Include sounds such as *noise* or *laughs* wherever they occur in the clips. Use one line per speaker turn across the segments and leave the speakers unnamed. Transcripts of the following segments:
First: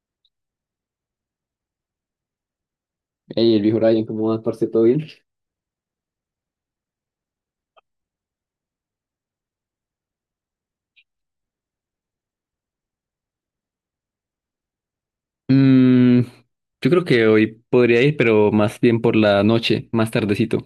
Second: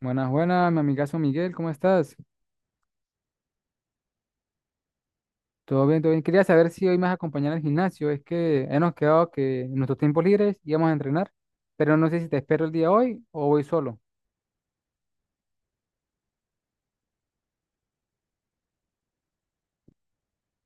Buenas, buenas, mi amigazo Miguel, ¿cómo estás?
Hey, el viejo Ryan, ¿cómo vas, parce? ¿Todo bien?
Todo bien, todo bien. Quería saber si hoy me vas a acompañar al gimnasio. Es que hemos quedado que en nuestros tiempos libres íbamos a entrenar, pero no sé si te espero el día hoy o voy solo.
Mm, yo creo que hoy podría ir, pero más bien por la noche, más tardecito.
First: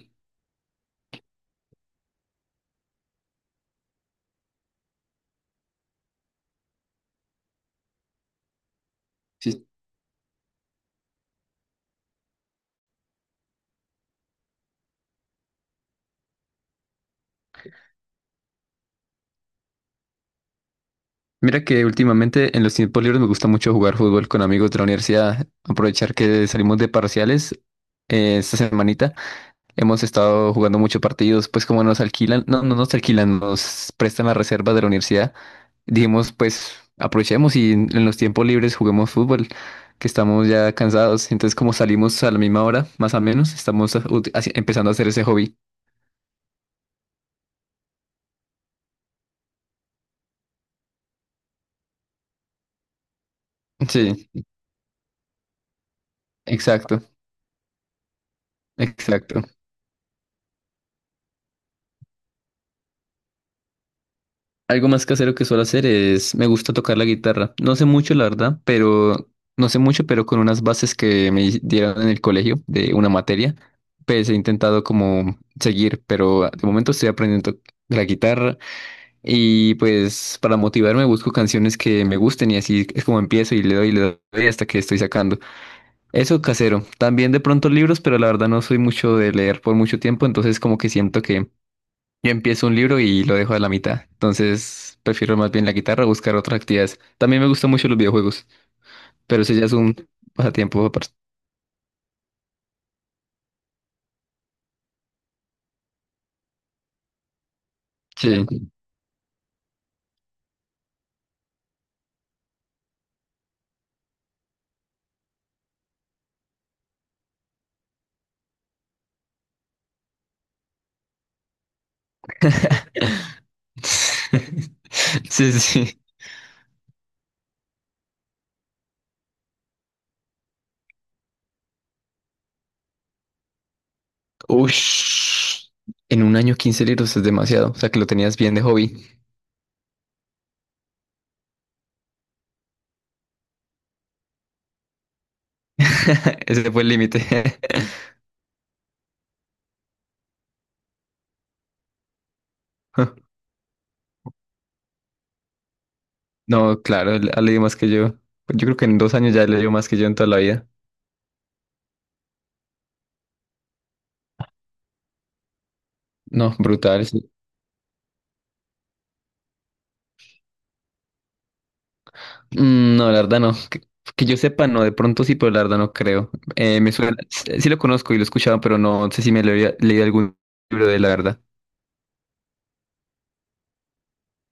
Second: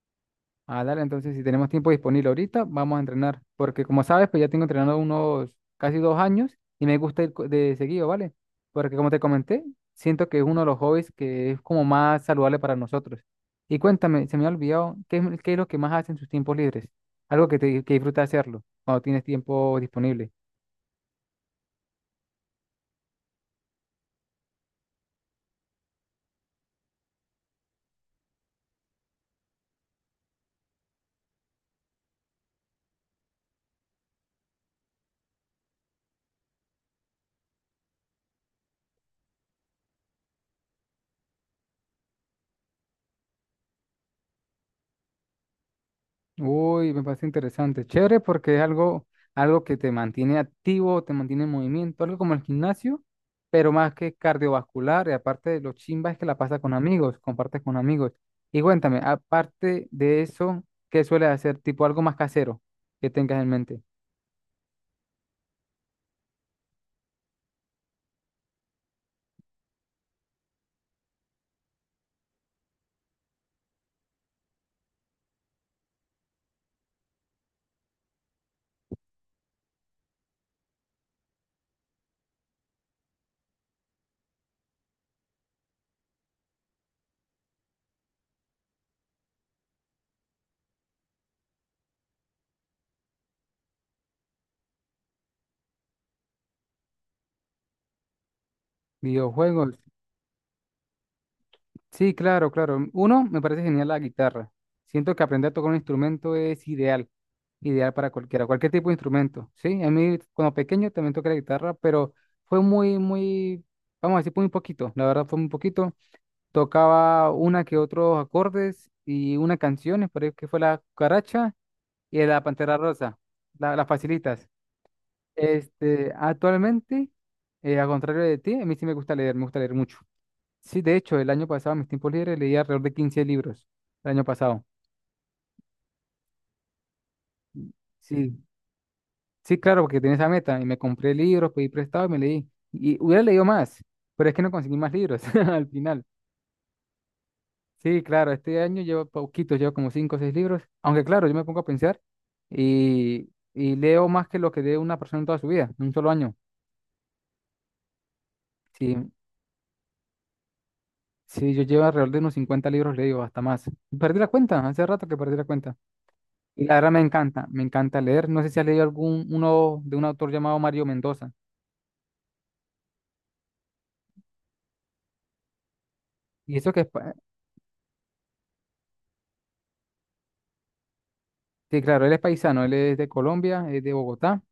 Ah, dale, entonces si tenemos tiempo disponible ahorita, vamos a entrenar, porque como sabes, pues ya tengo entrenando unos casi 2 años y me gusta ir de seguido, ¿vale? Porque como te comenté,
Sí.
siento que es uno de los hobbies que es como más saludable para nosotros. Y cuéntame, se me ha olvidado, qué es lo que más haces en sus tiempos libres? Algo que te que disfruta hacerlo cuando tienes tiempo disponible.
Mira que últimamente en los tiempos libres me gusta mucho jugar fútbol con amigos de la universidad, aprovechar que salimos de parciales esta semanita. Hemos estado jugando muchos partidos, pues como nos alquilan, no, no nos alquilan, nos prestan las reservas de la universidad. Dijimos, pues aprovechemos y en los tiempos libres juguemos fútbol, que estamos ya cansados. Entonces, como salimos a la misma hora, más o menos, estamos empezando a hacer ese hobby.
Uy, me parece interesante. Chévere porque es algo que te mantiene activo, te mantiene en movimiento, algo como el gimnasio, pero más que
Sí,
cardiovascular. Y aparte de lo chimba es que la pasa con
exacto,
amigos, compartes con amigos. Y cuéntame,
exacto.
aparte de eso, ¿qué sueles hacer? Tipo algo más casero que tengas en mente.
Algo más casero que suelo hacer es, me gusta tocar la guitarra. No sé mucho, la verdad, pero no sé mucho, pero con unas bases que me dieron en el colegio de una materia, pues he intentado como seguir, pero de momento estoy aprendiendo la guitarra y pues para motivarme busco canciones que me gusten y así es como empiezo y le doy hasta que estoy sacando. Eso casero. También de pronto libros, pero la verdad no soy mucho de leer por mucho tiempo, entonces como que siento que yo empiezo un libro y lo dejo a la mitad. Entonces prefiero más bien la guitarra o buscar otras actividades. También me gustan mucho los videojuegos, pero eso ya es
Videojuegos.
un pasatiempo aparte.
Sí, claro, claro. Uno, me parece genial la guitarra. Siento que aprender a tocar un instrumento es ideal, ideal para cualquiera,
Sí.
cualquier tipo de instrumento. Sí, a mí cuando pequeño también toqué la guitarra, pero fue muy, muy, vamos a decir, muy poquito. La verdad fue muy poquito. Tocaba una que otros acordes y una canción, por ahí que fue la Cucaracha y la Pantera Rosa, las facilitas.
*laughs* Sí, sí.
Este, actualmente, al contrario de ti, a mí sí me gusta leer mucho. Sí, de hecho, el año pasado, en mis tiempos libres, leí alrededor de 15 libros. El año pasado.
Uy. En un año 15 libros es demasiado. O sea que lo tenías
Sí,
bien de hobby.
sí, claro, porque tenía esa meta. Y me compré libros, pedí prestado y me leí. Y hubiera leído más, pero es que no conseguí más libros *laughs* al final.
*laughs* Ese fue el límite.
Sí, claro, este año llevo poquitos, llevo como 5 o 6 libros. Aunque, claro, yo me pongo a pensar y,
*laughs*
y leo más que lo que lee una persona en toda su vida, en un solo año.
No, claro, él ha leído más que yo. Yo creo que
Sí,
en 2 años ya leyó más que yo en toda la vida.
sí, yo llevo alrededor de unos 50 libros leídos, hasta más. Perdí la cuenta, hace rato que perdí la cuenta.
No,
Y la verdad
brutal.
me encanta leer. No sé si has leído algún, uno de un autor llamado Mario Mendoza.
Mm, no, la verdad no. Que yo sepa, no, de pronto sí, pero la verdad no creo.
Y eso que es,
Me suena, sí lo conozco y lo he escuchado, pero no sé si me lo había leído algún libro de él, la verdad.
sí, claro, él es paisano, él es de Colombia, es de Bogotá.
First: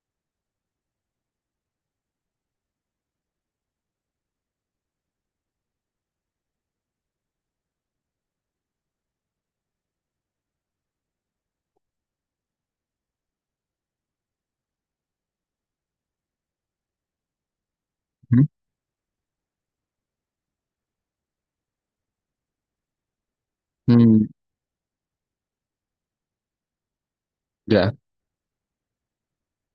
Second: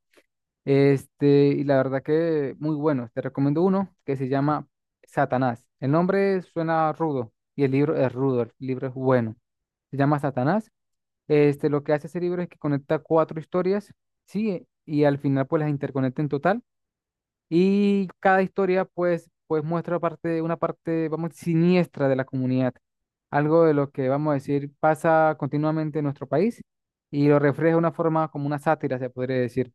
Este, y la verdad que muy bueno. Te recomiendo uno que se llama Satanás. El nombre suena rudo y el libro es rudo, el libro es bueno. Se llama Satanás. Este, lo que hace ese libro es que conecta cuatro historias, sí, y al final pues las interconecta en total. Y cada
Ujú.
historia, pues muestra una parte, vamos, siniestra de la comunidad. Algo de lo que,
Mm,
vamos a decir, pasa continuamente en nuestro país y lo refleja de una
ya.
forma como una sátira, se podría decir.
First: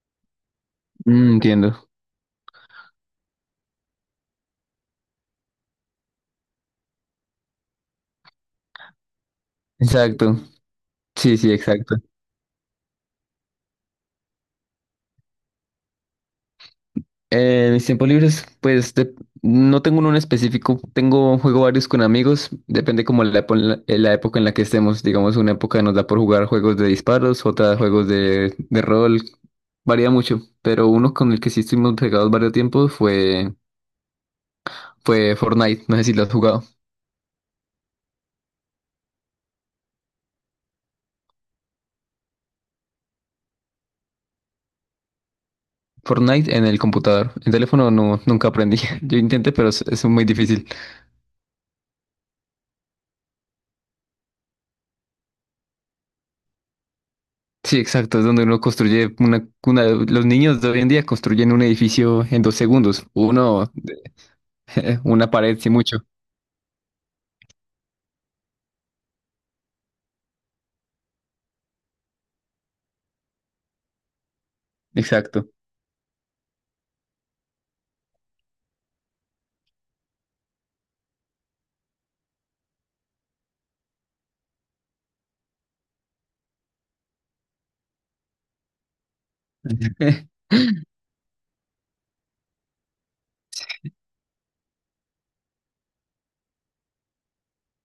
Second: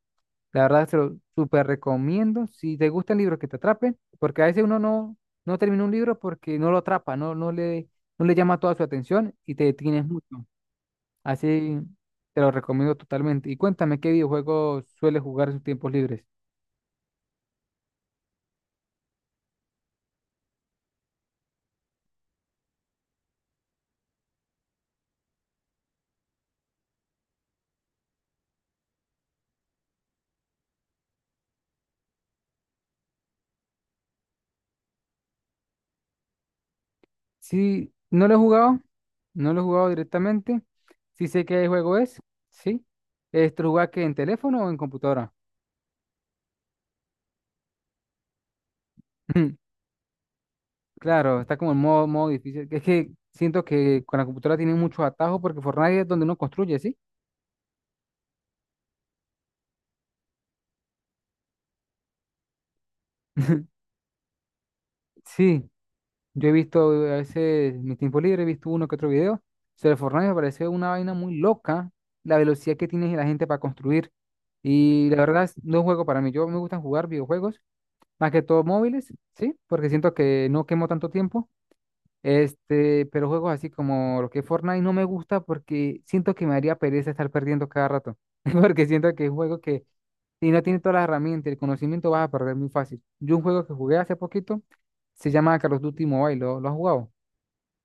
La verdad, se lo
Mm,
súper
entiendo.
recomiendo. Si te gustan libros que te atrapen, porque a veces uno no termina un libro porque no lo atrapa, no, no le llama toda su atención y te detienes
Exacto.
mucho.
Sí, sí,
Así
exacto.
te lo recomiendo totalmente. Y cuéntame, ¿qué videojuegos sueles jugar en sus tiempos libres?
Mis tiempos libres, no tengo uno en específico, tengo juego varios con amigos, depende como la época en la que estemos, digamos una época nos da por jugar juegos de disparos, otra juegos de rol, varía mucho, pero uno con el que sí estuvimos pegados varios tiempos fue Fortnite. No sé si lo has jugado.
Sí, no lo he jugado, no lo he jugado directamente. Sí sé qué juego es, sí. ¿Esto lo juega que en teléfono o en computadora?
Fortnite en el computador. En teléfono no, nunca aprendí. *laughs* Yo
*laughs*
intenté,
*clears throat*
pero es muy difícil.
Claro, está como en modo difícil. Es que siento que con la computadora tiene muchos atajos porque Fortnite es donde uno construye, ¿sí?
Sí, exacto, es donde uno construye Los niños de hoy en día construyen un edificio en 2 segundos.
*laughs*
Uno, *laughs* una pared,
Sí,
sí mucho.
yo he visto a veces en mi tiempo libre, he visto uno que otro video sobre Fortnite, me parece una vaina muy loca la velocidad que tiene la gente para construir. Y la
Exacto.
verdad no es un juego para mí. Yo me gusta jugar videojuegos más que todo móviles, sí, porque siento que no quemo tanto tiempo. Este, pero juegos así como lo que es Fortnite no me gusta porque siento que me haría pereza estar perdiendo cada rato. *laughs* Porque siento que es un juego que
*laughs*
si no tiene todas las herramientas y el conocimiento vas a perder muy fácil. Yo un juego que jugué hace poquito se llama Call of Duty Mobile, ¿lo has jugado?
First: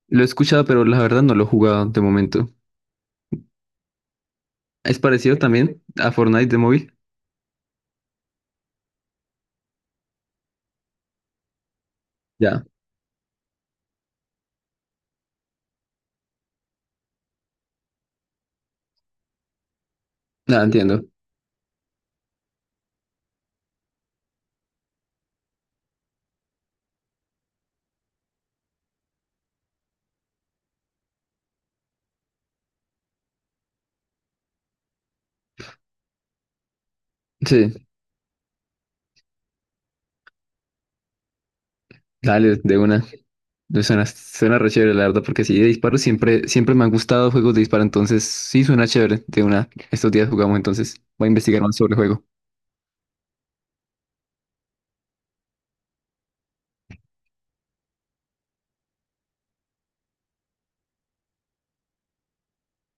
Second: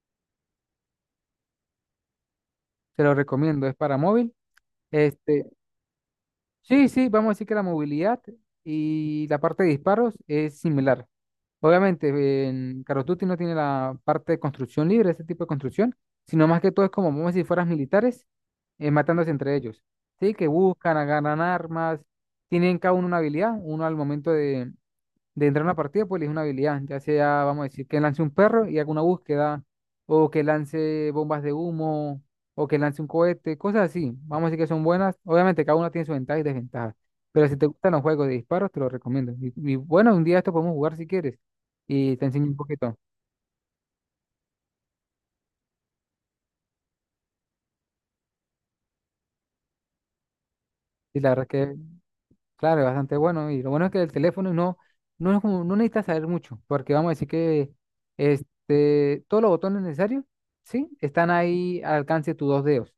Lo he escuchado, pero la verdad no lo he jugado de momento.
Te lo recomiendo, es para móvil.
¿Es parecido
Este,
también a Fortnite de
sí,
móvil?
sí, vamos a decir que la movilidad y la parte de disparos es similar. Obviamente,
Ya,
en Call of Duty no tiene la parte de construcción libre, ese tipo de construcción, sino más que todo es como, vamos a decir, fueras militares, matándose entre ellos. Sí, que
la
buscan,
entiendo.
agarran armas, tienen cada uno una habilidad, uno al momento de entrar a una partida, pues elige una habilidad, ya sea, vamos a decir, que lance un perro y haga una búsqueda, o que lance bombas de humo, o que lance un cohete, cosas así. Vamos a decir que son buenas. Obviamente, cada una tiene sus ventajas y desventajas, pero si te
Sí,
gustan los juegos de disparos, te los recomiendo. Y bueno, un día esto podemos jugar si quieres y te enseño un
dale, de
poquito.
una. Pues suena, suena re chévere, la verdad, porque sí, de disparos siempre, siempre me han gustado juegos de disparo, entonces sí suena chévere. De una, estos días jugamos, entonces
Y
voy a
la verdad es
investigar
que,
más sobre el juego.
claro, es bastante bueno. Y lo bueno es que el teléfono no, no es como, no necesitas saber mucho, porque vamos a decir que este, todos los botones necesarios, ¿sí? Están ahí al alcance de tus dos dedos.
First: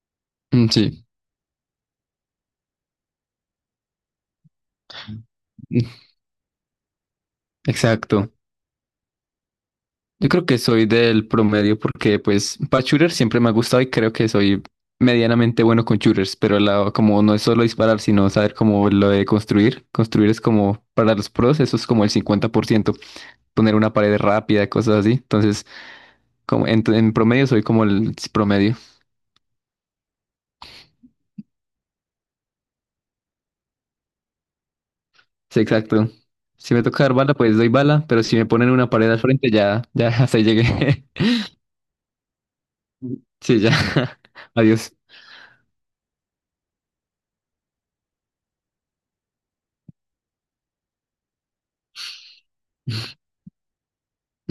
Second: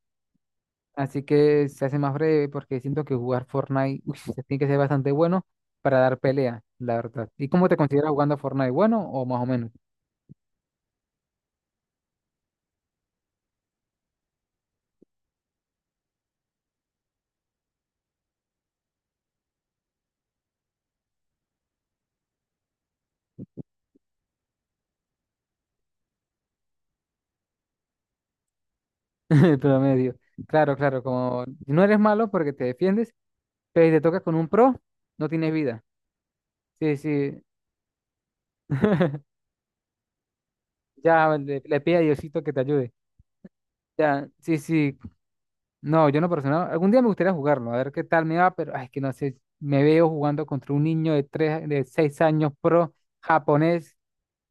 Mm. Sí,
Así que se hace más breve porque siento que jugar Fortnite, uy, se tiene que ser bastante bueno
*laughs* mm,
para dar pelea, la verdad. ¿Y cómo te consideras
exacto.
jugando Fortnite? ¿Bueno o más o menos?
Yo creo que soy del promedio porque, pues, para shooter siempre me ha gustado y creo que soy medianamente bueno con shooters, pero como no es solo disparar, sino saber cómo lo de construir. Construir es como, para los pros, eso es como el 50%, poner una pared rápida, cosas así. Entonces, como en promedio soy como el promedio.
*laughs* pero medio Claro, claro, como no eres malo porque te defiendes, pero si te tocas con un pro, no tienes
Sí,
vida.
exacto. Si me
Sí,
toca dar bala,
sí,
pues doy bala, pero si me ponen una pared al frente, ya, ya *laughs* hasta ahí llegué. *laughs*
ya le pide a Diosito que te ayude.
Sí, ya.
Ya,
*laughs*
sí,
Adiós.
sí. No, yo no personal. Algún día me gustaría jugarlo, a ver qué tal me va, pero ay, es que no sé, me veo jugando contra un niño de tres, de 6 años pro japonés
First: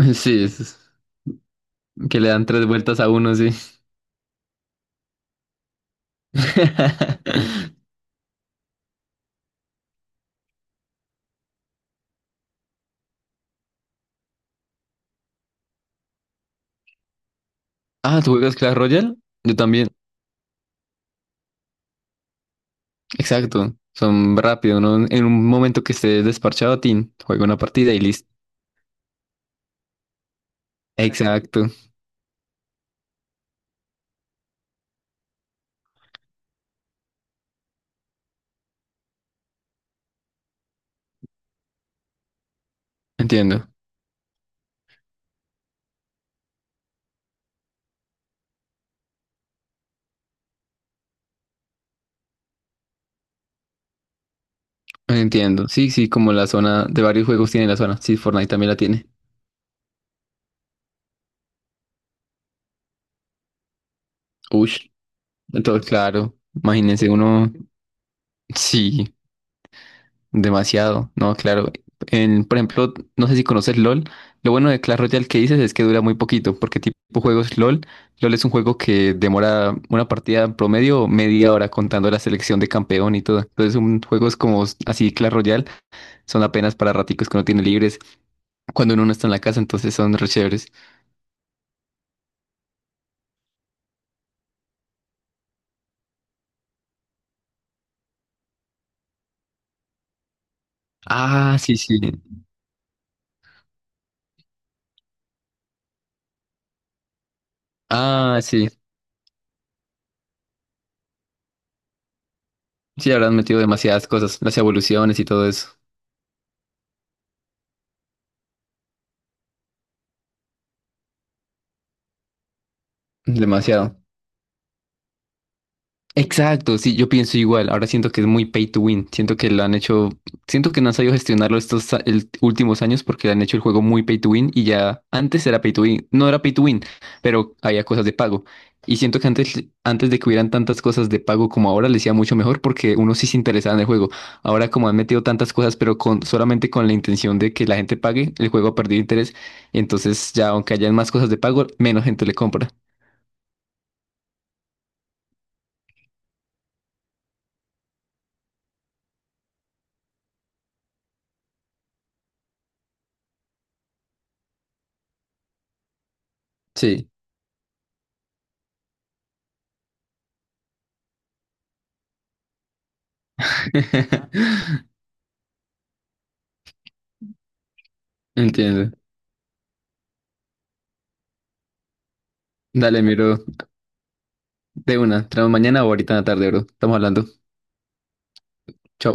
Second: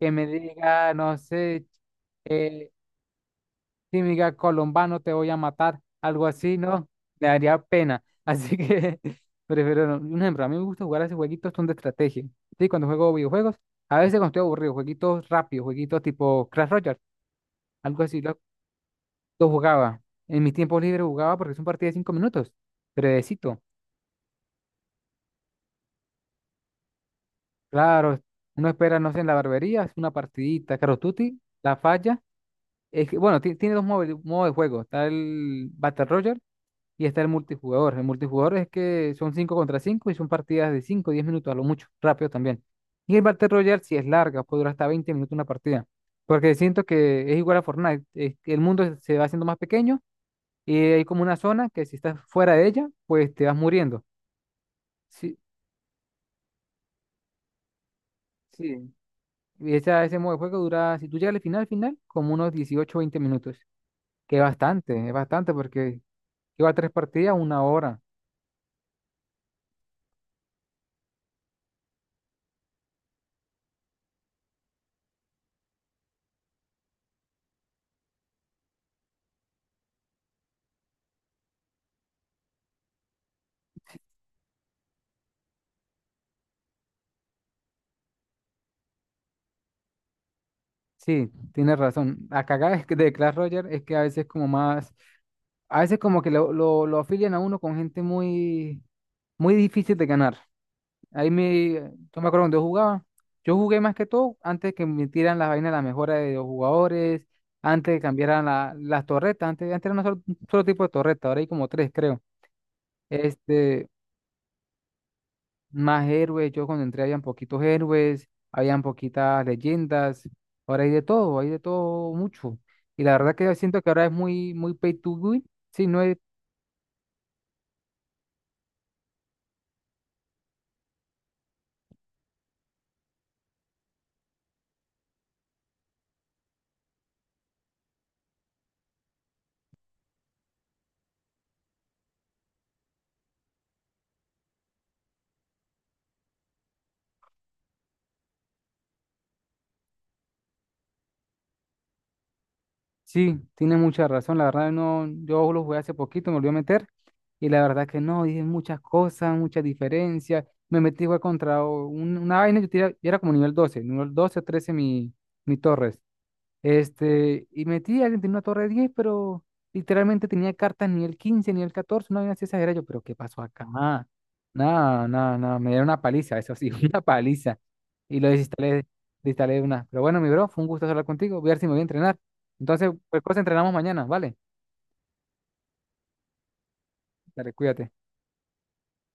que me
Sí,
diga, no sé,
que le dan 3
eh,
vueltas a uno, sí.
si me diga colombano te voy a matar, algo así, ¿no? Me daría
*laughs*
pena. Así que *laughs* prefiero no. Un ejemplo, a mí me gusta jugar a esos jueguitos son de estrategia. Sí, cuando juego videojuegos, a veces cuando estoy aburrido, jueguitos rápidos, jueguitos tipo Crash Royale, algo
Ah,
así.
¿tú juegas Clash Royale?
Lo
Yo también.
jugaba. En mi tiempo libre jugaba porque es un partido de 5 minutos. Brevecito.
Exacto. Son rápido, ¿no? En un momento que estés desparchado, tin, juega una partida y
Claro,
listo.
uno espera, no sé, en la barbería, es una partidita. Caro Tutti,
Exacto.
la falla. Es que, bueno, tiene dos modos de juego. Está el Battle Royale y está el multijugador. El multijugador es que son cinco contra cinco y son partidas de cinco, 10 minutos a lo mucho, rápido también. Y el Battle
Entiendo.
Royale si es larga, puede durar hasta 20 minutos una partida. Porque siento que es igual a Fortnite, es que el mundo se va haciendo más pequeño y hay como una zona que si estás fuera de ella, pues te vas muriendo. Sí,
Entiendo. Sí, sí, como la zona de varios juegos tiene la zona. Sí, Fortnite también la
sí.
tiene.
Y ese modo de juego dura, si tú llegas al final, final, como unos 18 o 20 minutos. Que
Ush.
es bastante
Entonces,
porque
claro.
lleva tres
Imagínense
partidas,
uno.
una hora.
Sí. Demasiado, no, claro. En, por ejemplo, no sé si conoces LOL. Lo bueno de Clash Royale que dices es que dura muy poquito, porque tipo juegos LOL, LOL es un juego que demora una partida en promedio media hora contando la selección de campeón y todo. Entonces, juegos como así Clash Royale son apenas para raticos que uno tiene libres cuando uno no está en la casa, entonces son re chéveres.
Sí, tienes razón. La cagada es que de Clash Royale es que a veces como más, a veces como que lo afilian a uno con gente muy, muy difícil de ganar.
Ah, sí, sí.
Yo me acuerdo cuando yo jugaba. Yo jugué más que todo antes que metieran las vainas, la mejora de los jugadores, antes que
Ah,
cambiaran
sí.
las torretas. Antes, antes era un solo tipo de torreta, ahora hay como tres, creo.
Sí, habrán metido
Este,
demasiadas cosas, las evoluciones y todo eso.
más héroes, yo cuando entré habían poquitos héroes, habían poquitas leyendas, ahora hay de todo mucho. Y la verdad que yo siento que
Demasiado.
ahora es muy, muy pay to win. Sí, no es,
Exacto, sí, yo pienso igual. Ahora siento que es muy pay to win. Siento que lo han hecho, siento que no han sabido gestionarlo estos últimos años porque han hecho el juego muy pay to win y ya antes era pay to win, no era pay to win, pero había cosas de pago. Y siento que antes, antes de que hubieran tantas cosas de pago como ahora, les iba mucho mejor porque uno sí se interesaba en el juego. Ahora como han metido tantas cosas, pero con, solamente con la intención de que la gente pague, el juego ha perdido interés. Entonces ya aunque hayan más cosas de pago, menos gente le compra.
sí, tiene mucha razón. La verdad no, yo lo jugué hace poquito, me volví a meter. Y la verdad que no, dije muchas cosas, muchas diferencias. Me metí a jugar contra una vaina, yo era como nivel 12, 13 mi Torres.
Sí.
Este, y metí, alguien tenía una torre de 10 pero literalmente tenía cartas ni el 15 ni el 14 no había así exagerado. Yo, pero ¿qué pasó acá? Ah,
*laughs*
no, no, no, me dieron una paliza, eso sí, *laughs* una paliza. Y lo desinstalé,
Entiendo.
desinstalé una. Pero bueno, mi bro, fue un gusto hablar contigo. Voy a ver si me voy a entrenar. Entonces,
Dale,
pues
miro.
cosa entrenamos mañana, ¿vale?
De una, tenemos mañana o ahorita en la tarde, bro. Estamos hablando.
Dale, cuídate.
Chao.